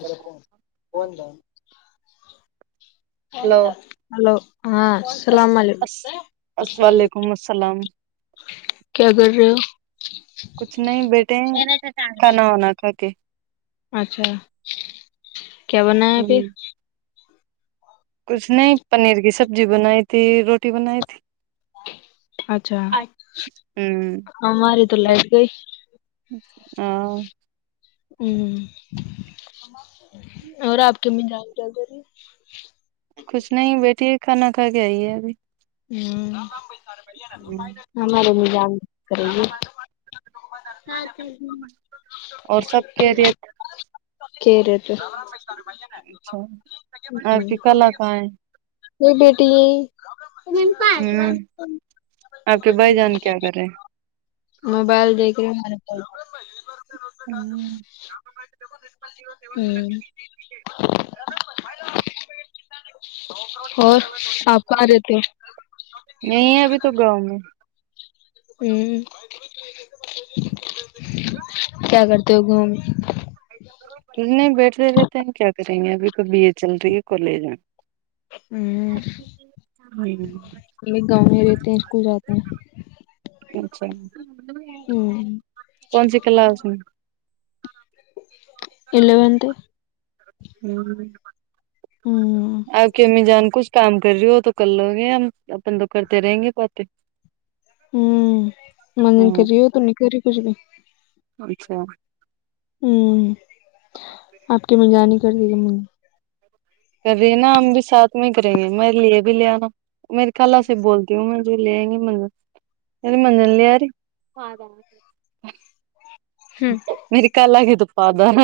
اھا کون hello hello ہاں السلام علیکم وعلیکم السلام کیا کر رہے ہو کان ہونا کہتی اچھا کیا بنا ہے پھر ہ کچھ نہیں پنیر کی سبزی بنائی تھی روٹی بنائی تھی اچھا ہ ہمماری تو لائٹ گئی ہاں ہ اور آپ کے امی جان کیا کری [inaudible] کچھ نہیں بیٹھی کھانا کھا کے آئیے ابھی ہ ہمارے امی جان کرے گے ہاں اور سب ا خیریت کہ رے تے سے آپ کی کلا کہاں یہ بیٹی ہے ہ آپ کے بھائی جان کیا کر رہے ہیں موبائل دیکھ رہ ہمارے ہوں اور آپ کہاں رہتے میں ابھی تو گاؤں میں ہ کیا کرتے توگوں [unintelligible] نہیں بیٹھتے رہتے ہیں کیا کریں گے ابھی کو بی اے چل رہی ہے کالج میں میں ہ ایک گاؤں میں رہتے ہیں اسکول جاتے ہیں اچھا ہ کون س کلا س میں الیونت ہ ہ آ کی میں جان کچ کام کر رہی ہو وہ تو کر لو گے ہم اپن تو کرتے رہیں گے پتے ہوں منجن ہاں کری ہو تو نہیں کری کچھ بھی اچھا ہوں آپ کے میں جانی کر دی گ م کر رہی نا ہم بھی ساتھ میں ہی کریں گے میں لیے بھی لے آناا میری کال سے بول کیوں گا جو لےیں گے منزن نی منزن لے آ رہی ہوں میری کال آگ ت پادار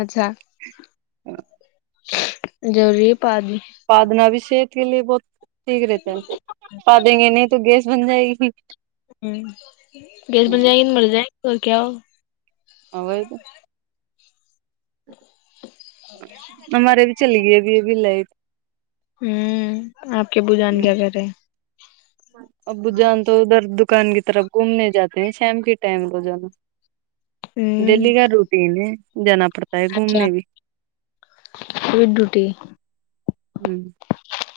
اچھا ضروری ہے پادی پادنابی شیک کے لیے بہت ٹھیک رہتے ہیں ہم پا دیں گے نہیں تو گیس بن جائے گی ہ گیس بن جائیں گی ن مر جائیں گے گ کیا ہو ا وہئی تو ہمارے بھی چلی گئی ابی ابی لائٹ ہی ہوں آپ کے ابوجان کیا کرے ابو جان تو ادھر دکان کی طرف گھومنے جاتے ہیں شام کے ٹائم رو جانا ہیں ڈیلی کا روٹیین ہے جانا پڑتا ہے گھومنے بھی ہ ہ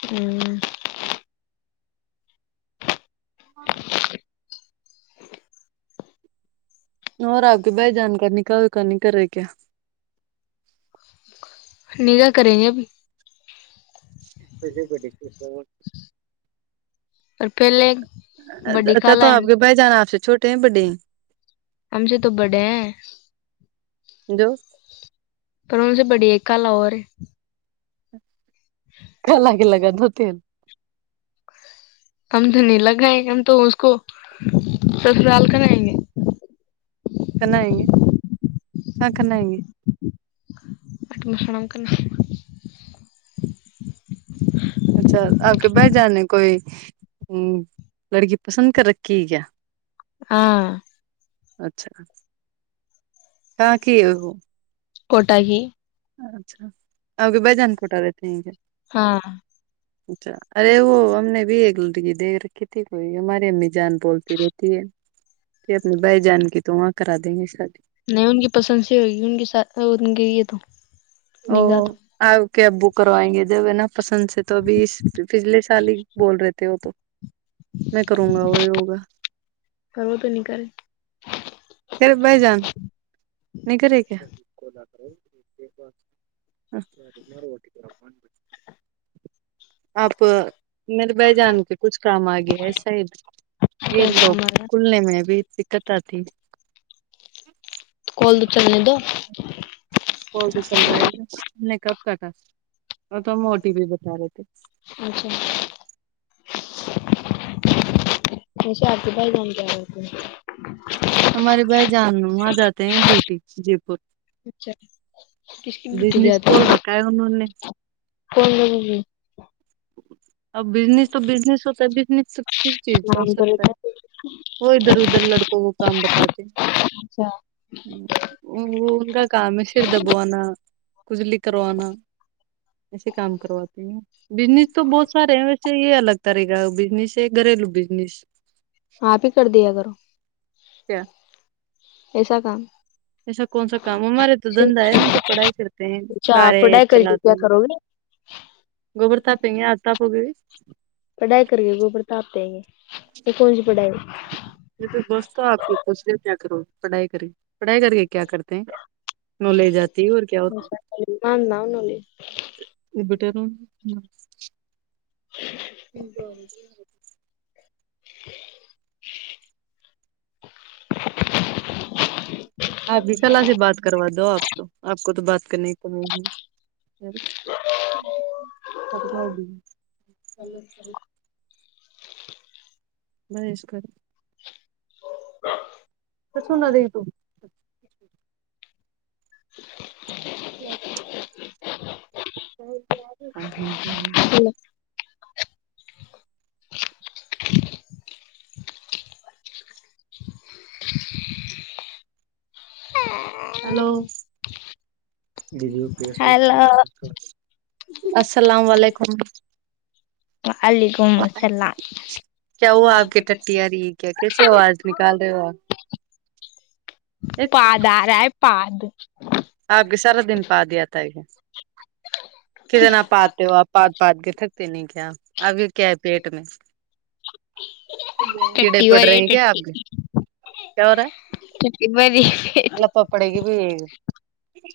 ہوں ہ [unintelligible] اور آپ کے بھائی جان نکح وایکا نہیں کر رہے کیا نگاہ کریں گے اب بلی اور پہلے بڑی اچھا کالا تو آپ ہے کے بھائی جان آپ سے چھوٹے ہیں بڈے ہیں ہم سے تو بڈے ہیں جو پر ان سے بڑی ایک کلا اور رہ ہے ک لگے لگا ہوتے ہیں ہم تو نہیں لگائیں گے ہم تو اس کو سسرال کرائیں گے کناائیں گے ہاں کناائیں گ پٹ ماحڑوم کا اچھا آپ کے بھائی جان نے کوئی لڑکی پسند کر رکھی کیا ہاں اچھا کہاں کی ہے وہ کوٹ ہی اچھا اورے بجان کوٹا رہتے ہیں ہاں اچھا ارے وہ ہم نے بھی ایک لڑکی دیکھ رکھی تھی کوئی ہماری امی جان بولتی رہتی ہے اپنی بھائی جان کیی تو وہاں کرا دیں گے شادی نہیں ان کی پسند سی ہوگی ان کے ساتھ ان کے یہ تو نگاہ تو آپ کیب بک کروائیں گے جب ہے نا پسند سے تو ابھی پچھلے سال ہی بول رہے تھے وہ تو میں کروں گا وہی ہوگا سرو تو نہیں کرے خھر بائی جان نہیں کرے کیا [inaudible] آپ میرے بہ جان کے کچھ کام آ گیا ایسا ہی یہ کیسا لوگ ہمارا کلنے میں بھی دقت آ تھی کال دو چللنے دو چل رہا ہے نے کب کا تھا اور تو ہم موٹی بھی بتا رہے تھے اچھا آج بائی جان ہمارے بھائی جان وہاں جاتے ہیں ڈیوٹی جے پور اچھا کس کن روٹی جاتی کیا نہیں کون لگی اب بزنیس تو بزنس ہوتا ہے بزنس تو کسی چیز ہو نام تو سکتا ہے لیتا وہ ادھر ادھر لڑکوں کو کام بتاتے اچھا او کا کامشیر دبوناا کجلی کروانا ایسے کام کرواتے ہیں بزنس تو بہت سارے یہ الگ طاری کاا بزنیس ہے گھرلو بزنیس آپ ہی کر دیا کرو کیا ایسا کام ایسا کون سا کام ہمارے تو دھندا ہے ہم تو پڑھائی کرتے ہیں اچھا آپ کارےب پڑھائی کر کے چلاتے کیا ہیں کرو گے گوبر تاپیں گے آج تپ ہوگی پڑھائی کر کے پرڑتاپتے ہے گ تو کون جی پڑھائی یہ تو بس تھا آپ کے کچے کیا کرو پڑھائی کرے پڑھائی کر کے کیا کرتے ہیں نالج آتی ہے اور کیا نہنے ابٹیر جی جٹ آپھی کلا سے بات کروا دو آپ تو آپ کو تو بات کرنے کی کم نہیں کب کا ہو اس کر ا تو سنا تو [inaudible] جی جی الل ہلو ہلو السلام علیکم وعلیکم السلام کیا وہ آپ کی ٹٹی آ رہ ہے کیا کیسے ہوواز نکال رہ ہو آپ پد آ رہا ہے پد آپ کے سارا دن پاد آتا ہے کتنا آپ پادتے ہو آپ [inaudible] کیڑے ٹٹی ہو پڑ رہی رہے ہیں ہے کیا آپ ٹٹی اور یہ [inaudible]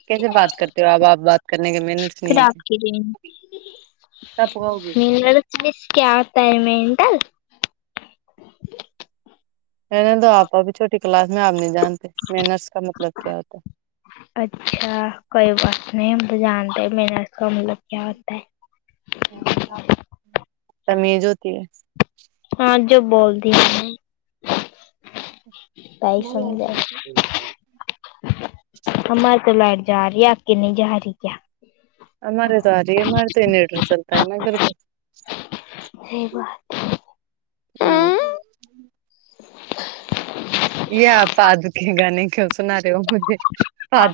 کیسے بات کرتے ہو اب آپ بات کرنے کی محنت سنیے پھر آپ کی رینج [inaudible] [inaudible] میں نے تو آپ اب چھوٹی کلاس میں آپ نہیں جانتے محنتس کا مطلب کیا ہوتا ہے اچھا کوئی بات نہیں ہم تو جانتے میرا ایسا [inaudible] ہاں جو بول دی نے سمجھا [inaudible] ہماری تو لائٹ جا رہی ہے آک کے نہیں جا رہی کیا ہم مارے تواری مارتے نڈر سلتا ہے نگرر صحیح بات ہاں [inaudible] یا پاد کے گان کی سنا رہے ہو مجھے پد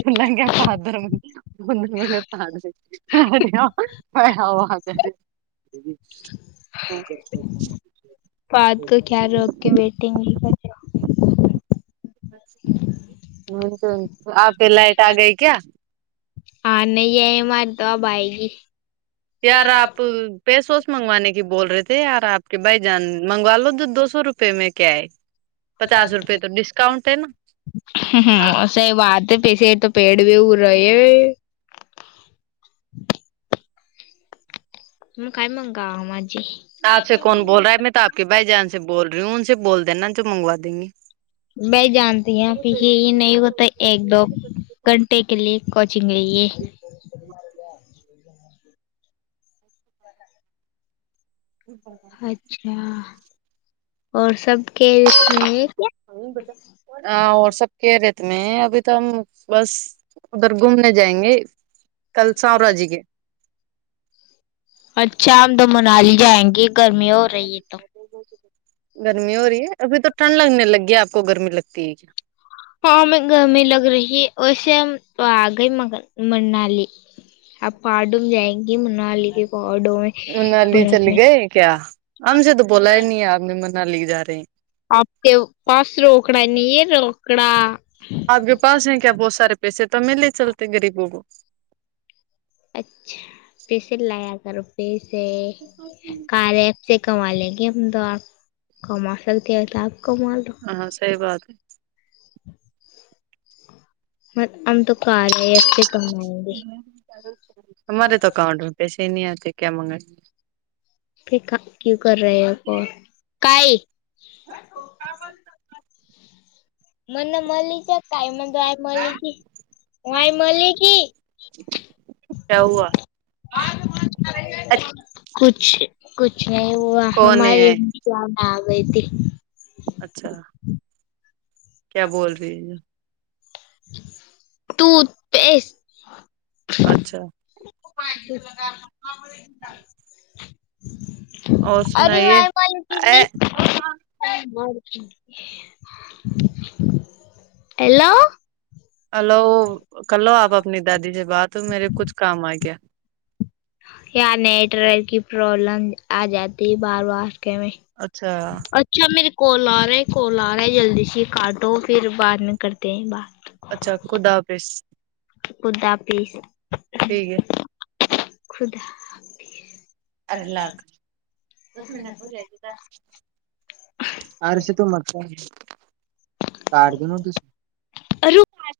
سنا [inaudible] کر کی ویٹنگ بھی کر آپ کے لائٹ آ گئی کیا ہاں نہیں آئے ہماری تو اب آئے گی یار آپ پیسوس منگوانے کی بول رہے تھے یار آپ کے بھائی جان منگوا لو تو دو سو روپے میں کیا ہے پچاس روپے تو ڈسکاؤنٹ ہے نا اسا یہ بات ہے پیسے تو پیڑ بھی وہ رہے کئی مگا مجی آپ سے کون بول رہا ہے میں توپ کے بھائی جان سے بول رہی ہوں ان سے بول دینا جو منگوا دیں گی بھائی جانتی ہیں نہیں ہوتا ایک دو گھنٹے کے لیے کوچنگ لیے جییک اچھا اور سب کے اس میں اور سب کہ ریت میں ابھی تو ہم بس ادھر گھومنے جائیں گے کل سور راجی کے اچھا ہم تو منالی جائیں گے گرمی ہو رہی ہے تو گرمی ہو رہی ہے ابھی تو ٹھنڈ لگنے لگ گی ہے آپ کو گرمی لگتی ہے کیا ہاں میں گرمی لگ رہی اے آگ ہی منالی آپ پارڈوم جائیں گے [inaudible] انالی چل گئے کیا ہمپج سے تو بولا ہی نہیں ہے آپ نے مناالی کے جا رہے ہیں اپ کے پس روکڑا نہیں روکڑا آپ کے پاس ہیں کیا بہت سارے پیسے تو ملے چلتے غریبوں کو اچھا پیسے لایا کرو پیسے کار اس سے کما لیں گے ہم تو آپ کما سکتے وس آپ کما دو ہاں ہاں سہی بات ہے م ہم تو کار ہے سے کمائیں گے ہمارے تو اکاؤنٹ میں پیسے ہی نہیں آتے کیا منگائ پھریک کیوں کر رہے ہیں آپ کائی م نے ملی ج ک م تو آ م تھی ہ آئی ملی تھی کیا ہوا کچھ کچھ نہیں وہ کون ہمارے ہے کیا نہ آ گئی تھی اچھا کیا بول رہی ہے تو پس اچھا ل گار اور ارے سنائیے وائمل اے تمی ہیلو ہلو کر لو آپ اپنی دادی سے بات ہو میرے کچھ کام آ گیا یا نیٹ ورک کی پرابلم آ جاتی ہے بار وار کے میں اچھا اچھا میرے کال آ رہا ہے کال آ رہا ہے جلدی سے یہ کاٹو پھر بعد میں کرتے ہیں بات اچھا خدا حافظ خدا پس ٹھیک ہے خدا پس مائے اور م کاٹ دین ت ارو